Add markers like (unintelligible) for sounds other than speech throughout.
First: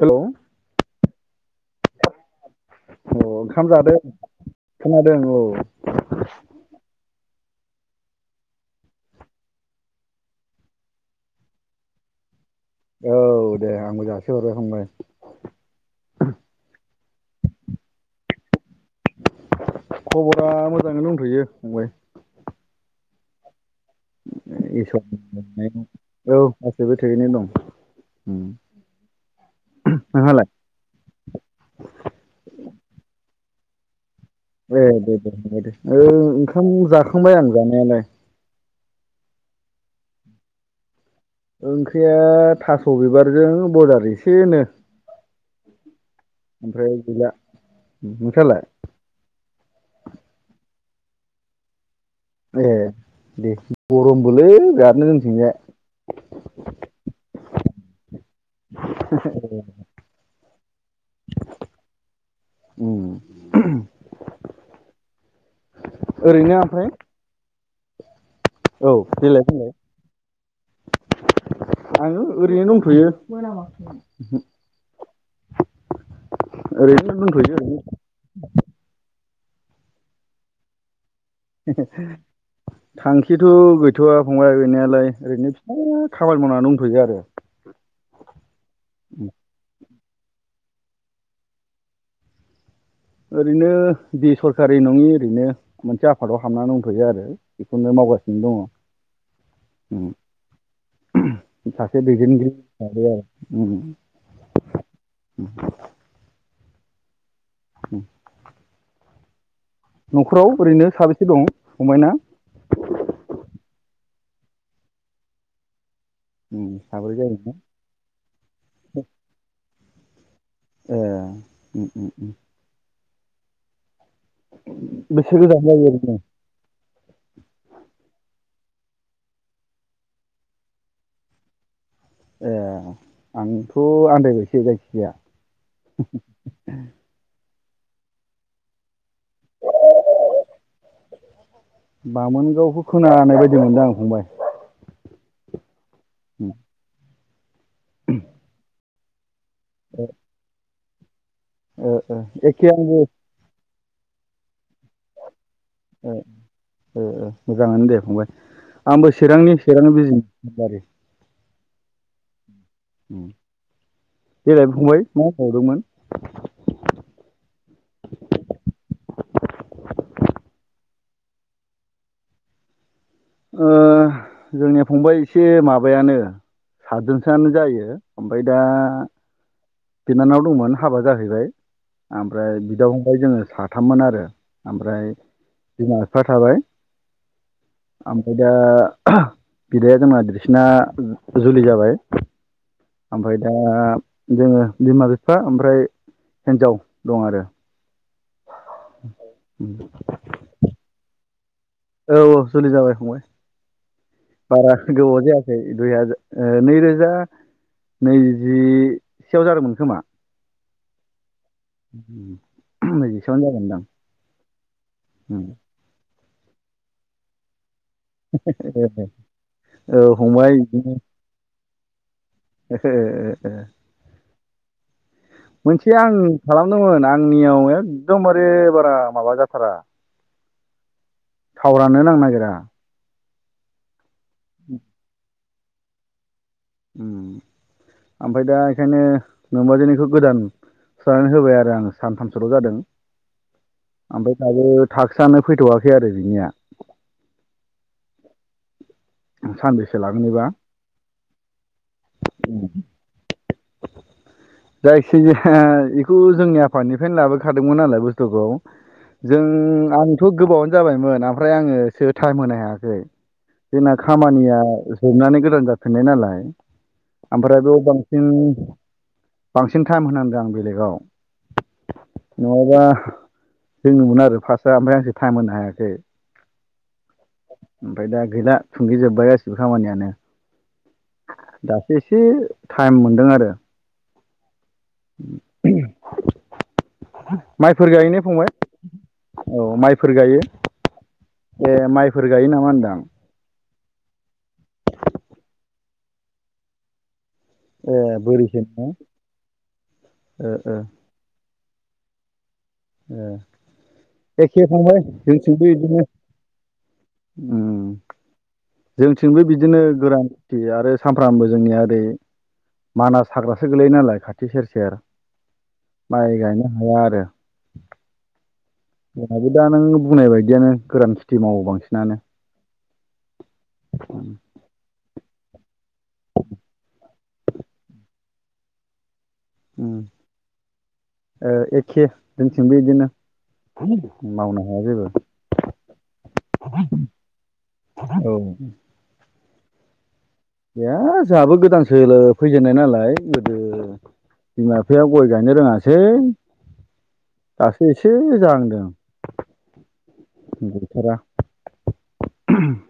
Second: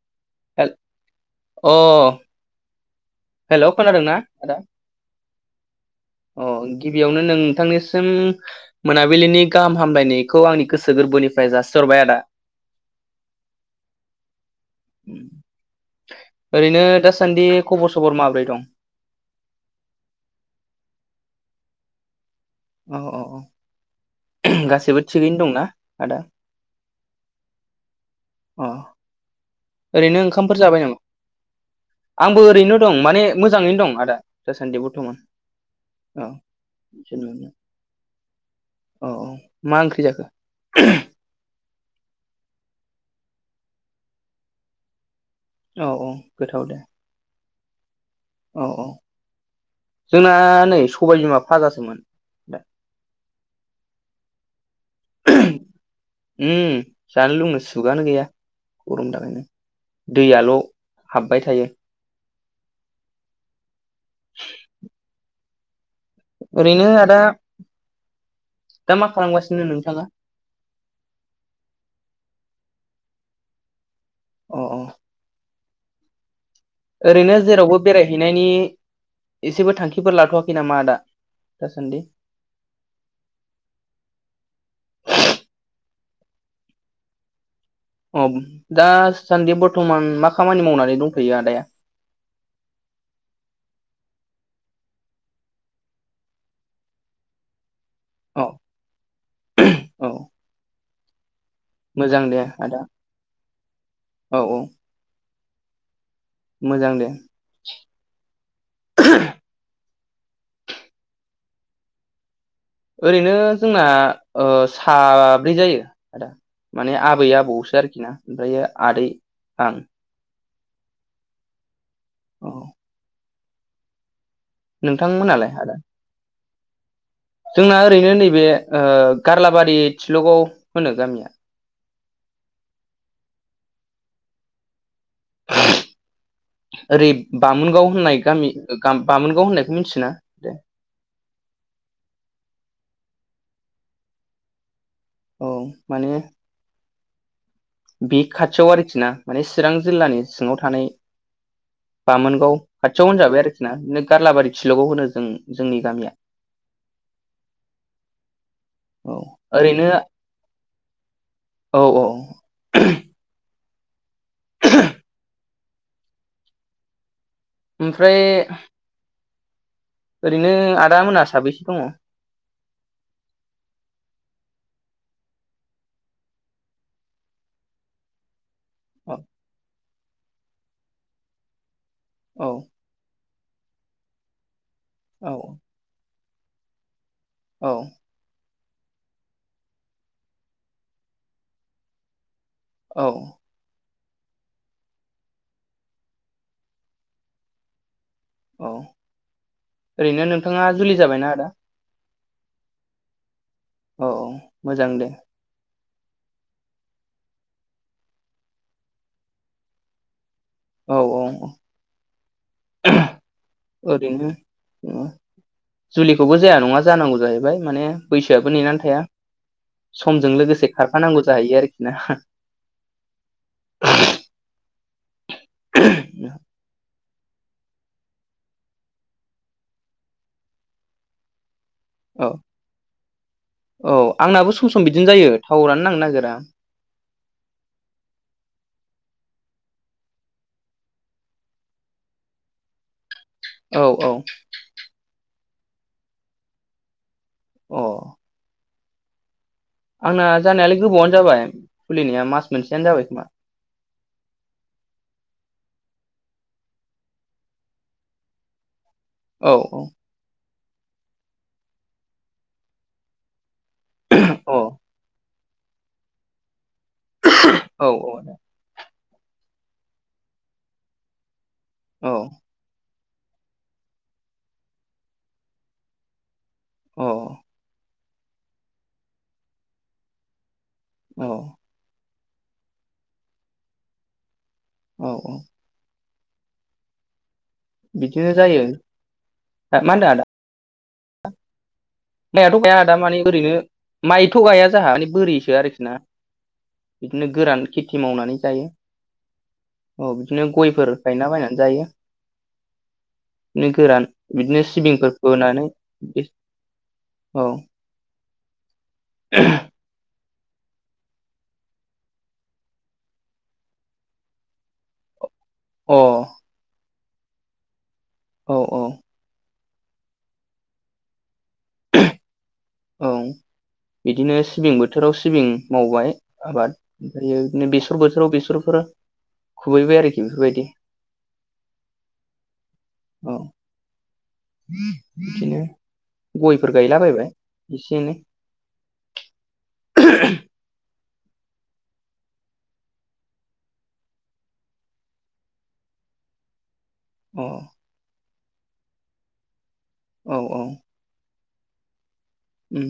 Hello हेल अ' अ ओंखाम हेलौ जादों खोनादोंना आदा? खोनादों औ थांनिसिम मोनाबिलिनि गाहाम हामलायनायखौ आंनि गोसो गोर्बोनिफ्राय जासिहरबाय आदा। औ दे आंबो जासिहरो ओरैनो दासान्दि खबर सबर माब्रै दं? खबरा मोजाङैनो दंथ'यो फंबाय। अ अ अ इस्वरनि अन्नायाव, आदा औ गासैबो थिगैनो दं। उम अ ओरैनो नोंहालाय ओंखामफोर जाबाय नामा? आंबो ओरैनो दं माने मोजाङैनो दं आदा। दासान्दि ए बर्थमान दे दे बा दे ओ औ ओंखाम जाखांबाय आं जानायालाय औ अ मा ओंख्रि जाखो? ओंख्रिया थास' बिबारजों बायलार एसेनो औ औ गोथाव दे ओमफ्राय गैला नोंस्रालाय औ औ जोंना नै सबाय बिमा फाजासोमोन। ए दे गरमबोलै बिरात उम जानो लोंनो सुगानो गैया गरमनि थाखायनो दैयाल' हाबबाय थायो उम (inaudible) ओरैनो आदा औ दा मा देलाय खालामगासिनो बुंलाय नोंथाङा? आङो ओरैनो दंथ'यो। अ अ ओरैनो जेरावबो बेरायहैनायनि एसेबो थांखिफोर लाथ'वाखै नामा आदा? दासान्दि (unintelligible) थांखिथ' गैथ'वा फंबाय गैनायालाय ओरैनो फिसा खामानि मावना दोंथयो आरो अ दासान्दि बरतमान मा खामानि मावनानै दंथ'यो आदाया? ओरैनो बेसरकारि नङि ओरैनो मोनसे आफादाव हाबनानै दंथ'यो आरो बे- खौनो औ मावगासिनो दङ औ उम सासे मोजां दे दैदेनगिरि आदा आरो उम औ औ मोजां दे उम (unintelligible) न'खराव ओरैनो साबेसे दं फंबायना? ओरैनो जोंना ओ साब्रै जायो। आदा उम माने साब्रै आबै जायोना आबौसो आरोखि ना ओमफ्रायो आदै आं ए उम उम उम औ बिसोर नोंथांमोनालाय द आदा (unintelligible) जोंना ओरैनो नैबे ओ गारलाबारि थिलगाव होनो गामिया ए आंथ' आन्दायबायसो जाय गाया ओरै बामोनगाव होननाय गामि गा-गाम बामोनगाव होननायखौ मिथियोना दे? बामोनगावखौ खोनानाय बायदि मोनदां आं फंबाय औ माने उम बे खाथियाव आरोखि ना माने चिरां जिल्लानि सिङाव थानाय ओ ओ बामोनगाव एखे आं खाथियाव होनजाबाय आरोखि ना नो गारलाबारि थिलगाव होनो जों नि गामिया ए ए मोजाङानो दे फंबाय आंबो औ चिरांनि ओरैनो चिरां बिजि दारि औ औ अम देलाय फंबाय मा सोदोंमोन? ओमफ्राय ओरैनो आदा मोना साबैसे दङ? ओ जोंनिया फंबाय एसे माबायानो सातजोनसोआनो जायो ओमफ्राय दा बिनानाव दंमोन हाबा जाहैबाय औ ओमफ्राय बिदा फंबाय जोङो साथाममोन आरो ओमफ्राय औ बिमा बिफा थाबाय औ ओमफ्राय दा बिदाया जोंना देरसिना जुलि जाबाय आमफ्राय दा जोङो बिमा बिफा ओमफ्राय हिन्जाव दं आरो औ। ओरैनो नोंथाङा जुलि जाबायना आदा? औ औ जुलि जाबाय फंबाय औ औ बारा मोजां दे गोबाव जायाखै। दुइ हाजार ओ नैरोजा नैजि सेयाव जादोंमोन खोमा औ औ औ उम नैजिसेयावनो जागोनदां ओरैनो उम जुलि खौवबो जाया नङा जानांगौ जाहैबाय माने बैसोआबो नेनानै थाया औ समजों फंबाय लोगोसे खारफानांगौ जाहैयो आरोखि ना हा ओहो मोनसे आं खालामदोंमोन आं नियाव एकदमबारे बारा माबा जाथारा टावारानो नांनो औ नागिरा औ आंनाबो सम-सम बिदिनो जायो थावरानो नांनो नागिरा उम ओमफ्राय दा बेखायनो नोमबाजैनिखौ गोदान सोनानै होबाय आरो आं सानथामसोल' जादों औ औ ओमफ्राय दायो थाखसआानो फैथ'वाखै आरो बिनिया अ सानबेसे लागोन आंना एबा जानायालाय गोबावनो जाबाय खुलिनाया मास मोनसेयानो जाबाय खोमा जायखिजाया बेखौ जोंनि आफा निफ्रायनो लाबोखादोंमोन नालाय बुस्थुखौ जों औ आंथ' गोबावानो जाबायमोन ओमफ्राय आङोसो टाइम होनो हायाखै जोंना अ खामानिया जोबनानै गोदान जाफिननाय नालाय ओमफ्राय बेयाव औ बांसिन-बांसिन टाइम होनांदों आं बेलेगाव नङाबा दोङोमोन आरो फार्स्टआ ओमफ्राय आंसो टाइम होनो हायाखै। अ ओमफ्राय दा गैला थुंगिजोबबाय गासिबो खामानियानो अ दासो एसे टाइम मोनदों आरो औ औ (inaudible) माइफोर गायो ने बिदिनो फंबाय जायो औ मा होनदों माइफोर गायो? ए माइफोर गायो माइयाथ नामा गाया दा होनदां मानि ओरैनो माइथ' गाया जाहा माने बोरिसो आरोखि ना नो गोरान ए खेथि मावनानै बोरिसो जायो नामा औ बिदिनो ओ ओ गयफोर गायला बायनानै जायो ओ नो गोरान बिदिनो एखे फंबाय सिबिंफोर जोंथिंबो फोनानै बिदिनो औ जोंनिथिंबो बिदिनो गोरान खाथि आरो सामफ्रामबो जोंनिया ओरै मानास हाग्रासो गोलैयो नालाय खाथि सेर-सेर अ माइ गायनो हाया आरो। औ औ जोंहाबो दा नों बुंनाय बायदियानो गोरान खेथि मावो बांसिनानो। औ बिदिनो सिबिंबो बोथोराव सिबिं मावबाय आबाद, ओमफ्रायो बिदिनो बेसर बोथोराव बेसरफोर ओम खुबैबाय आरोखि बेफोरबायदि एखे जोंनिथिंबो बिदिनो औ (unintelligible) मावनो हाया बिदिनो जेबो गयफोर गायलाबायायबाय एसे एनै (unintelligible) दा जोंहाबो गोदानसोलो फैजेननाय नालाय गोदो बिमा बिफाया गय गायनो रोङासै अ दासो एसे जांहांदों औ औ गैथारा उम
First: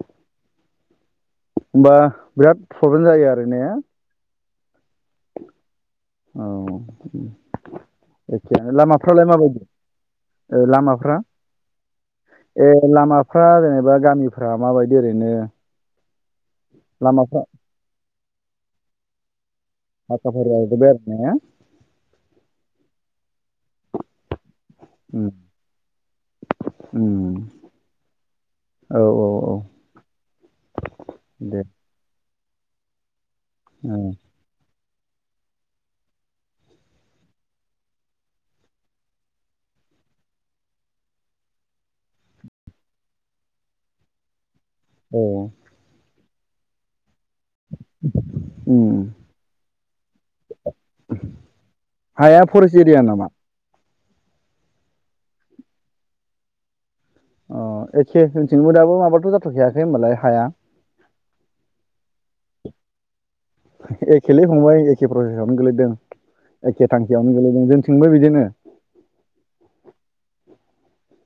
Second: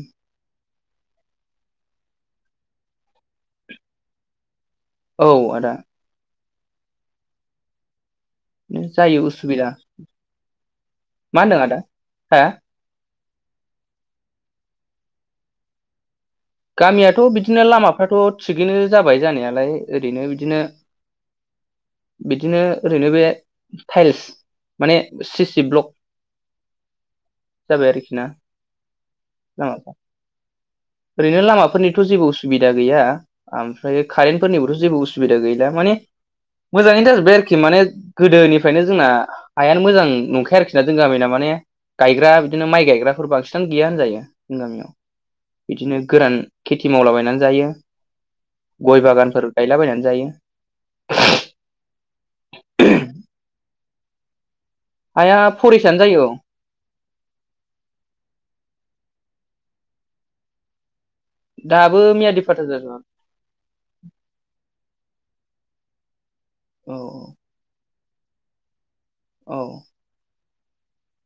होमबा बिराद प्रब्लेम जायो आरो ने? औ आदा औ एखि जायो लामाफ्रालाय माबायदि? उसुबिदा ओ लामाफ्रा मा होनदों आदा हा ए लामा फ्रा जेनेबा गामिफ्रा माबायदि ओरैनो? गामियाथ' लामाफ्रा बिदिनो लामाफ्राथ' थिगैनो जाबाय जानायालाय ओरैनो फाखा फारि बिदिनो जाजोब्बाय आरो ने बिदिनो ओरैनो बे टाइलस माने उम सि सि ब्लक उम जाबाय आरोखि ना औ औ औ नामा ओरै ओरैनो दे लामाफोरनिथ' जेबो उसुबिदा गैया औ आमफ्राय कारेन्ट फोरनिबो' जेबो उसु सुबिदा गैला माने मोजाङैनो जाजोब्बाय आरोखि माने गोदोनिफ्रायनो जोंना हायानो मोजां नंखाया आरोखि ना जों गामिना माने गायग्रा बिदिनो माइ गायग्राफोर बांसिनानो गैया होन जायो जों गामियाव औ बिदिनो गोरान खेथि मावलाबायनानै जायो उम गय बागानफोर गायलाबायनानै जायो। हाया फरेस्ट एरिया नामा? हइया फरायिसायानो जायो औ अ एखे जोंथिंबो दाबो माबाथ' जाथ'खायाखै होनबालाय हाया दाबो मियादि फाथा जाजोबा एखेलै फंबाय। एखे प्रसेेसआवनो गोलैदों एखे औ थांखियावनो गोलैदों जोंथिंबो बिदिनो औ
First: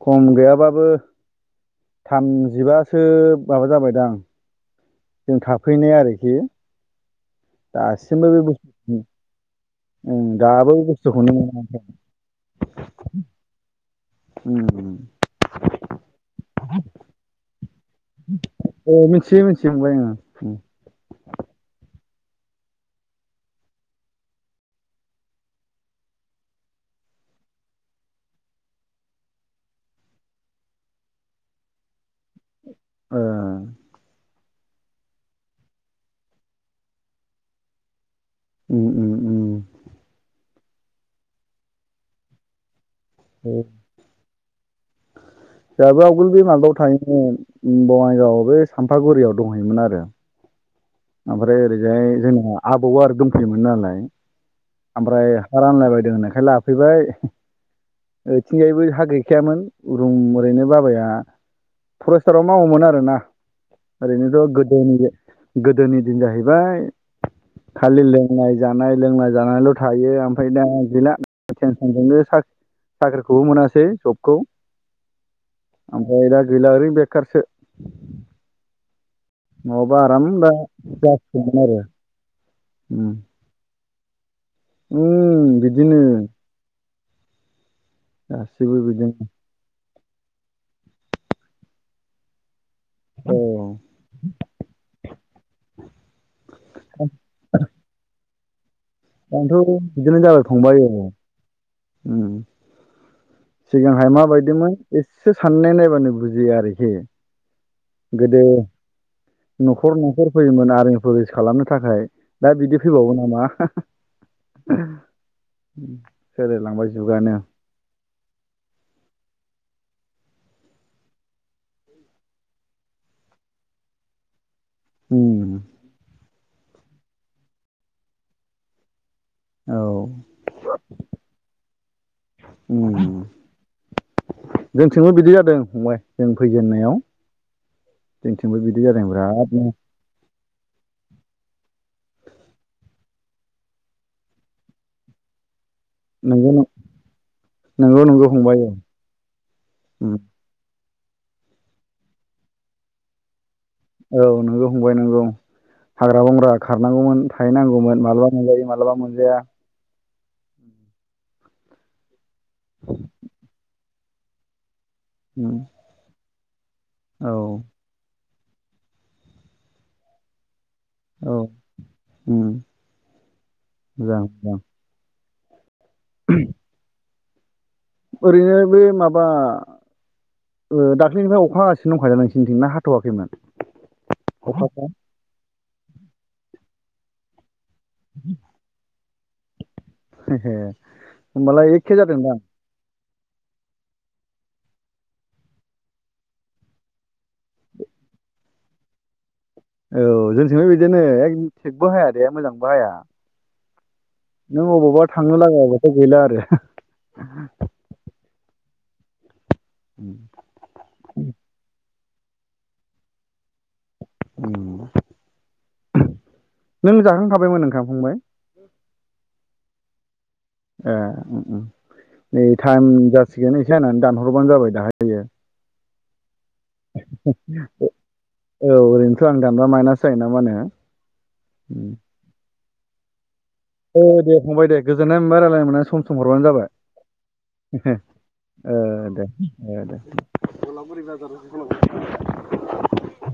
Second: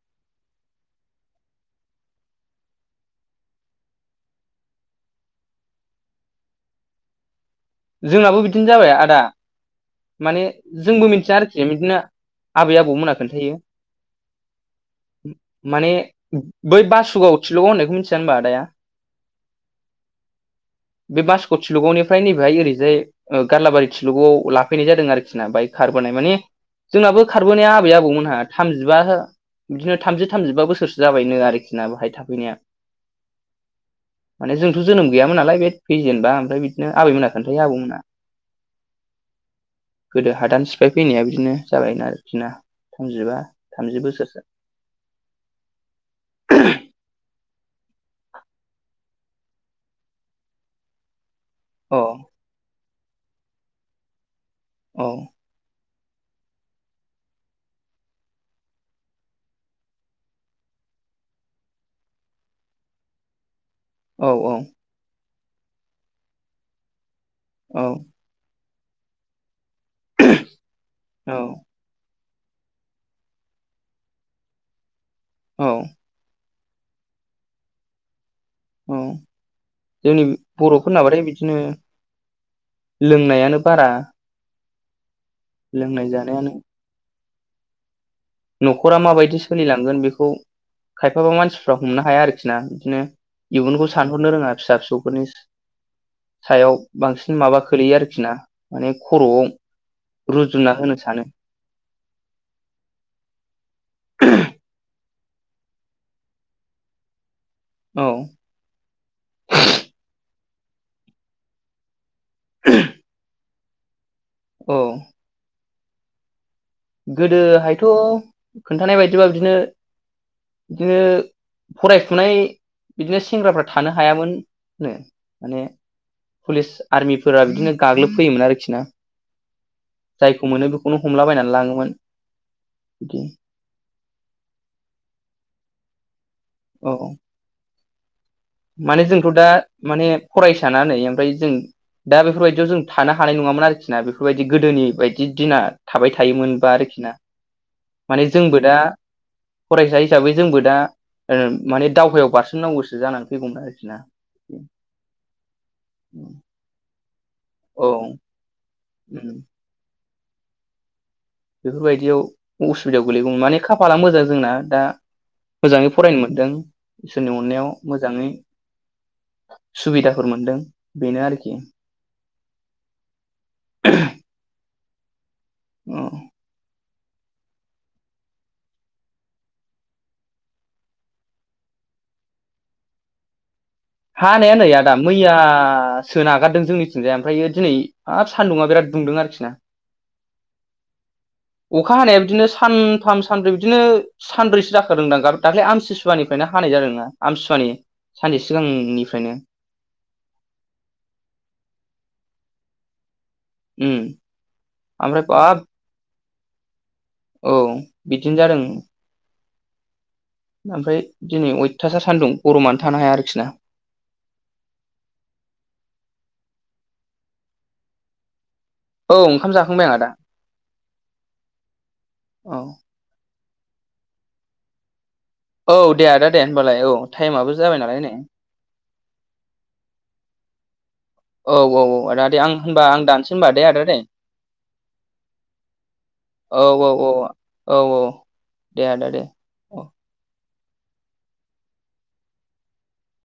खम गैयाबाबो थामजिबासो माबा जाबायदां जों थाफैनाय आरोखि दासिमबो बे जोंनाबो बिदिनो जाबाय बुस्थु आदा माने दाबो बे जोंबो बुस्थुखौनो मिथिया मोना आरोखि बिदिनो आबै आबौमोना खोनन्थायो उम माने बै बासुगाव थि औ मिथियो मिथियो फंबाय ओ ओ बेहाय ओरैजाय ओ गारलाबारि थिलुगआव लाफैनाय जादों आरोखि ना बेहाय खारबोनाय माने जोंनाबो खारबोनाया आबै आबौमोनहा थामजिबा बिदिनो थामजि थामजिबा बोसोरसो जाबायनो आरोखि ना बहाय थाफैनाया ओ माने जोंथ' जोनोम गैयामोनालाय बे फैजेनबा ओमफ्राय बिदिनो आबैमोना खोन्थायो आबौमोना उम उम उम गोदो हादान सिफाय फैनाया बिदिनो जाबायना आरोखि ना थामजिबा थामजि बोसोरसो जोंहाबो आवगोल बे माबायाव थायोमोन उम बङाइगाव बै सामफागुरियाव दंहैयोमोन आरो ओमफ्राय औ ओरैजाय जोंना आबौआ आरो दंफैयोमोन नालाय औ ओमफ्राय हा रानलाबायदो दोंनायखाय लाफैबाय ओथिंजायबो हा गैखायामोन रुम ओरैनो बाबाया फरेस्टाराव मावोमोन आरोना औ ओरैनोथ' औ गोदोनि गोदोनि दिन जाहैबाय औ खालि लोंनाय जानाय लोंनाय जानायल' थायो ओमफ्राय दा गैला औ टेनसनजोंनो साख्रि साख्रिखौबो मोनासै जबखौ औ ओमफ्राय दा गैला ओरैनो बेखारसो औ नङाबा जोंनि आराम दा बर'फोरनाबाथाय बिदिनो जासिगौमोन आरो लोंनायानो बारा ओम बिदिनो लोंनाय जानायानो गासिबो नखरा बिदिनो माबायदि सोलिलांगोन बेखौ खायफाबा मानसिफ्रा हमनो हाया आरोखि ना? बिदिनो औ इयुनखौ सानहरनो रोङा फिसा फिसौफोरनि सायाव बांसिन माबा खोलैयो आरोखि ना। माने खर'आव आंथ' बिदिनो जाबाय रुजुना थांबाय होनो सानो ओम सिगांहाय माबायदिमोन एसे साननाय नायबानो बुजियो आरोखि औ गोदो नखर नखर फैयोमोन आरमि पुलिस खालामनो थाखाय दा बिदि फैबावो नामा हा हा औ ओम गोदोहायथ' खोन्थानाय बायदिबा बिदिनो बिदिनो फरायफुनाय बिदिनो सेंग्राफ्रा थानो हायामोन। होनो उम माने पुलिस आर्मिफोरा बिदिनो गाग्लोब फैयोमोन आरोखि ना। औ जायखौ मोनो बेखौनो हमलाबायनानै लाङो। ओम जोंथिंबो बिदि जादों फंबाय जों औ फैजेननायाव जोंथिंबो बिदि माने जादों जोंथ' दा बिरादनो माने फरायसाना नै ओमफ्राय जों दा बेफोरबायदियाव जों थानो हानाय नङामोन आरोखि ना बेफोरबायदि गोदोनि बायदि दिना थाबाय नंगौ थायोमोनबा आरोखि ना। नंगौ माने नंगौ फंबाय जोंबो औ दा फरायसा उम हिसाबै जोंबो दा ओं माने दावहायाव बारसोमनांगौसो जानानै फैगौमोन आरो औ नोंगौ फंबाय नोंगौ हाग्रा-बंग्रा खारनांगौमोन औ थाहैनांगौमोन माब्लाबा मोनजायो मालाबा उम मोनजाया बेफोरबायदियाव उसुबिदायाव गोलैगौमोन माने खाफाला मोजां जोंना दा। उम मोजाङै फरायनो मोनदों इसोरनि औ अननायाव मोजाङै सुबिदाफोर मोनदों। बेनो औ आरोखि ओम (inaudible) औ (unintelligible) ओरैनो बै माबा ओ दाख्लैनिफ्राय अखा हागासिनो दंखायो नोंसोरनिथिं ना हाथवाखैमोन? हानाया अखा नै आदा मैया सो नागारदों जोंनिथिंजाय ओमफ्रायो दिनै हाब सान्दुङा बिराद दुंदों आरोखि ना एहे होमबालाय एखे अखा हानाया जादोंदां बिदिनो सान थाम सानब्रै बिदिनो सानब्रैसो जाखोदोंदां दाख्लै आमथिसुवानिफ्रायनो हानाय जादोंनो आमथिसुवानि सानसे सिगांनिफ्रायनो। औ जोंथिंबो बिदिनो एकदम थिकबो हाया दे मोजांबो हाया। उम नों अबावबा ओमफ्राय थांनो बाब लागायाबाथ' गैला आरो औ बिदिनो जादों। ओम ओमफ्राय दिनै अयथासार सान्दुं गरमानो थानो हाया आरोखि ना। ओम नों जाखां खाबायमोन ओंखाम फंबाय? औ ओंखाम जाखांबाय आं आदा। ए ओम ओम नै औ टाइम जासिगोन एसे होननानै दानहरबानो जाबाय दाहाय औ दे आदा दे होनबालाय औ टाइममाबो जाबाय नालाय नेै औआं दानबा माइनास जायोना मा नो? औ औ औ आदा दे आं होनबा आं दानसै। होनबा दे आदा औ दे फंबाय दे गोजोननाय मोनबाय रायज्लायनो मोननानै सम सम हरबानो औ औ औ औ जाबाय। औ ओ दे ओ दे गलापुरि बाजाराव ओंखारलांबाय। (unintelligible)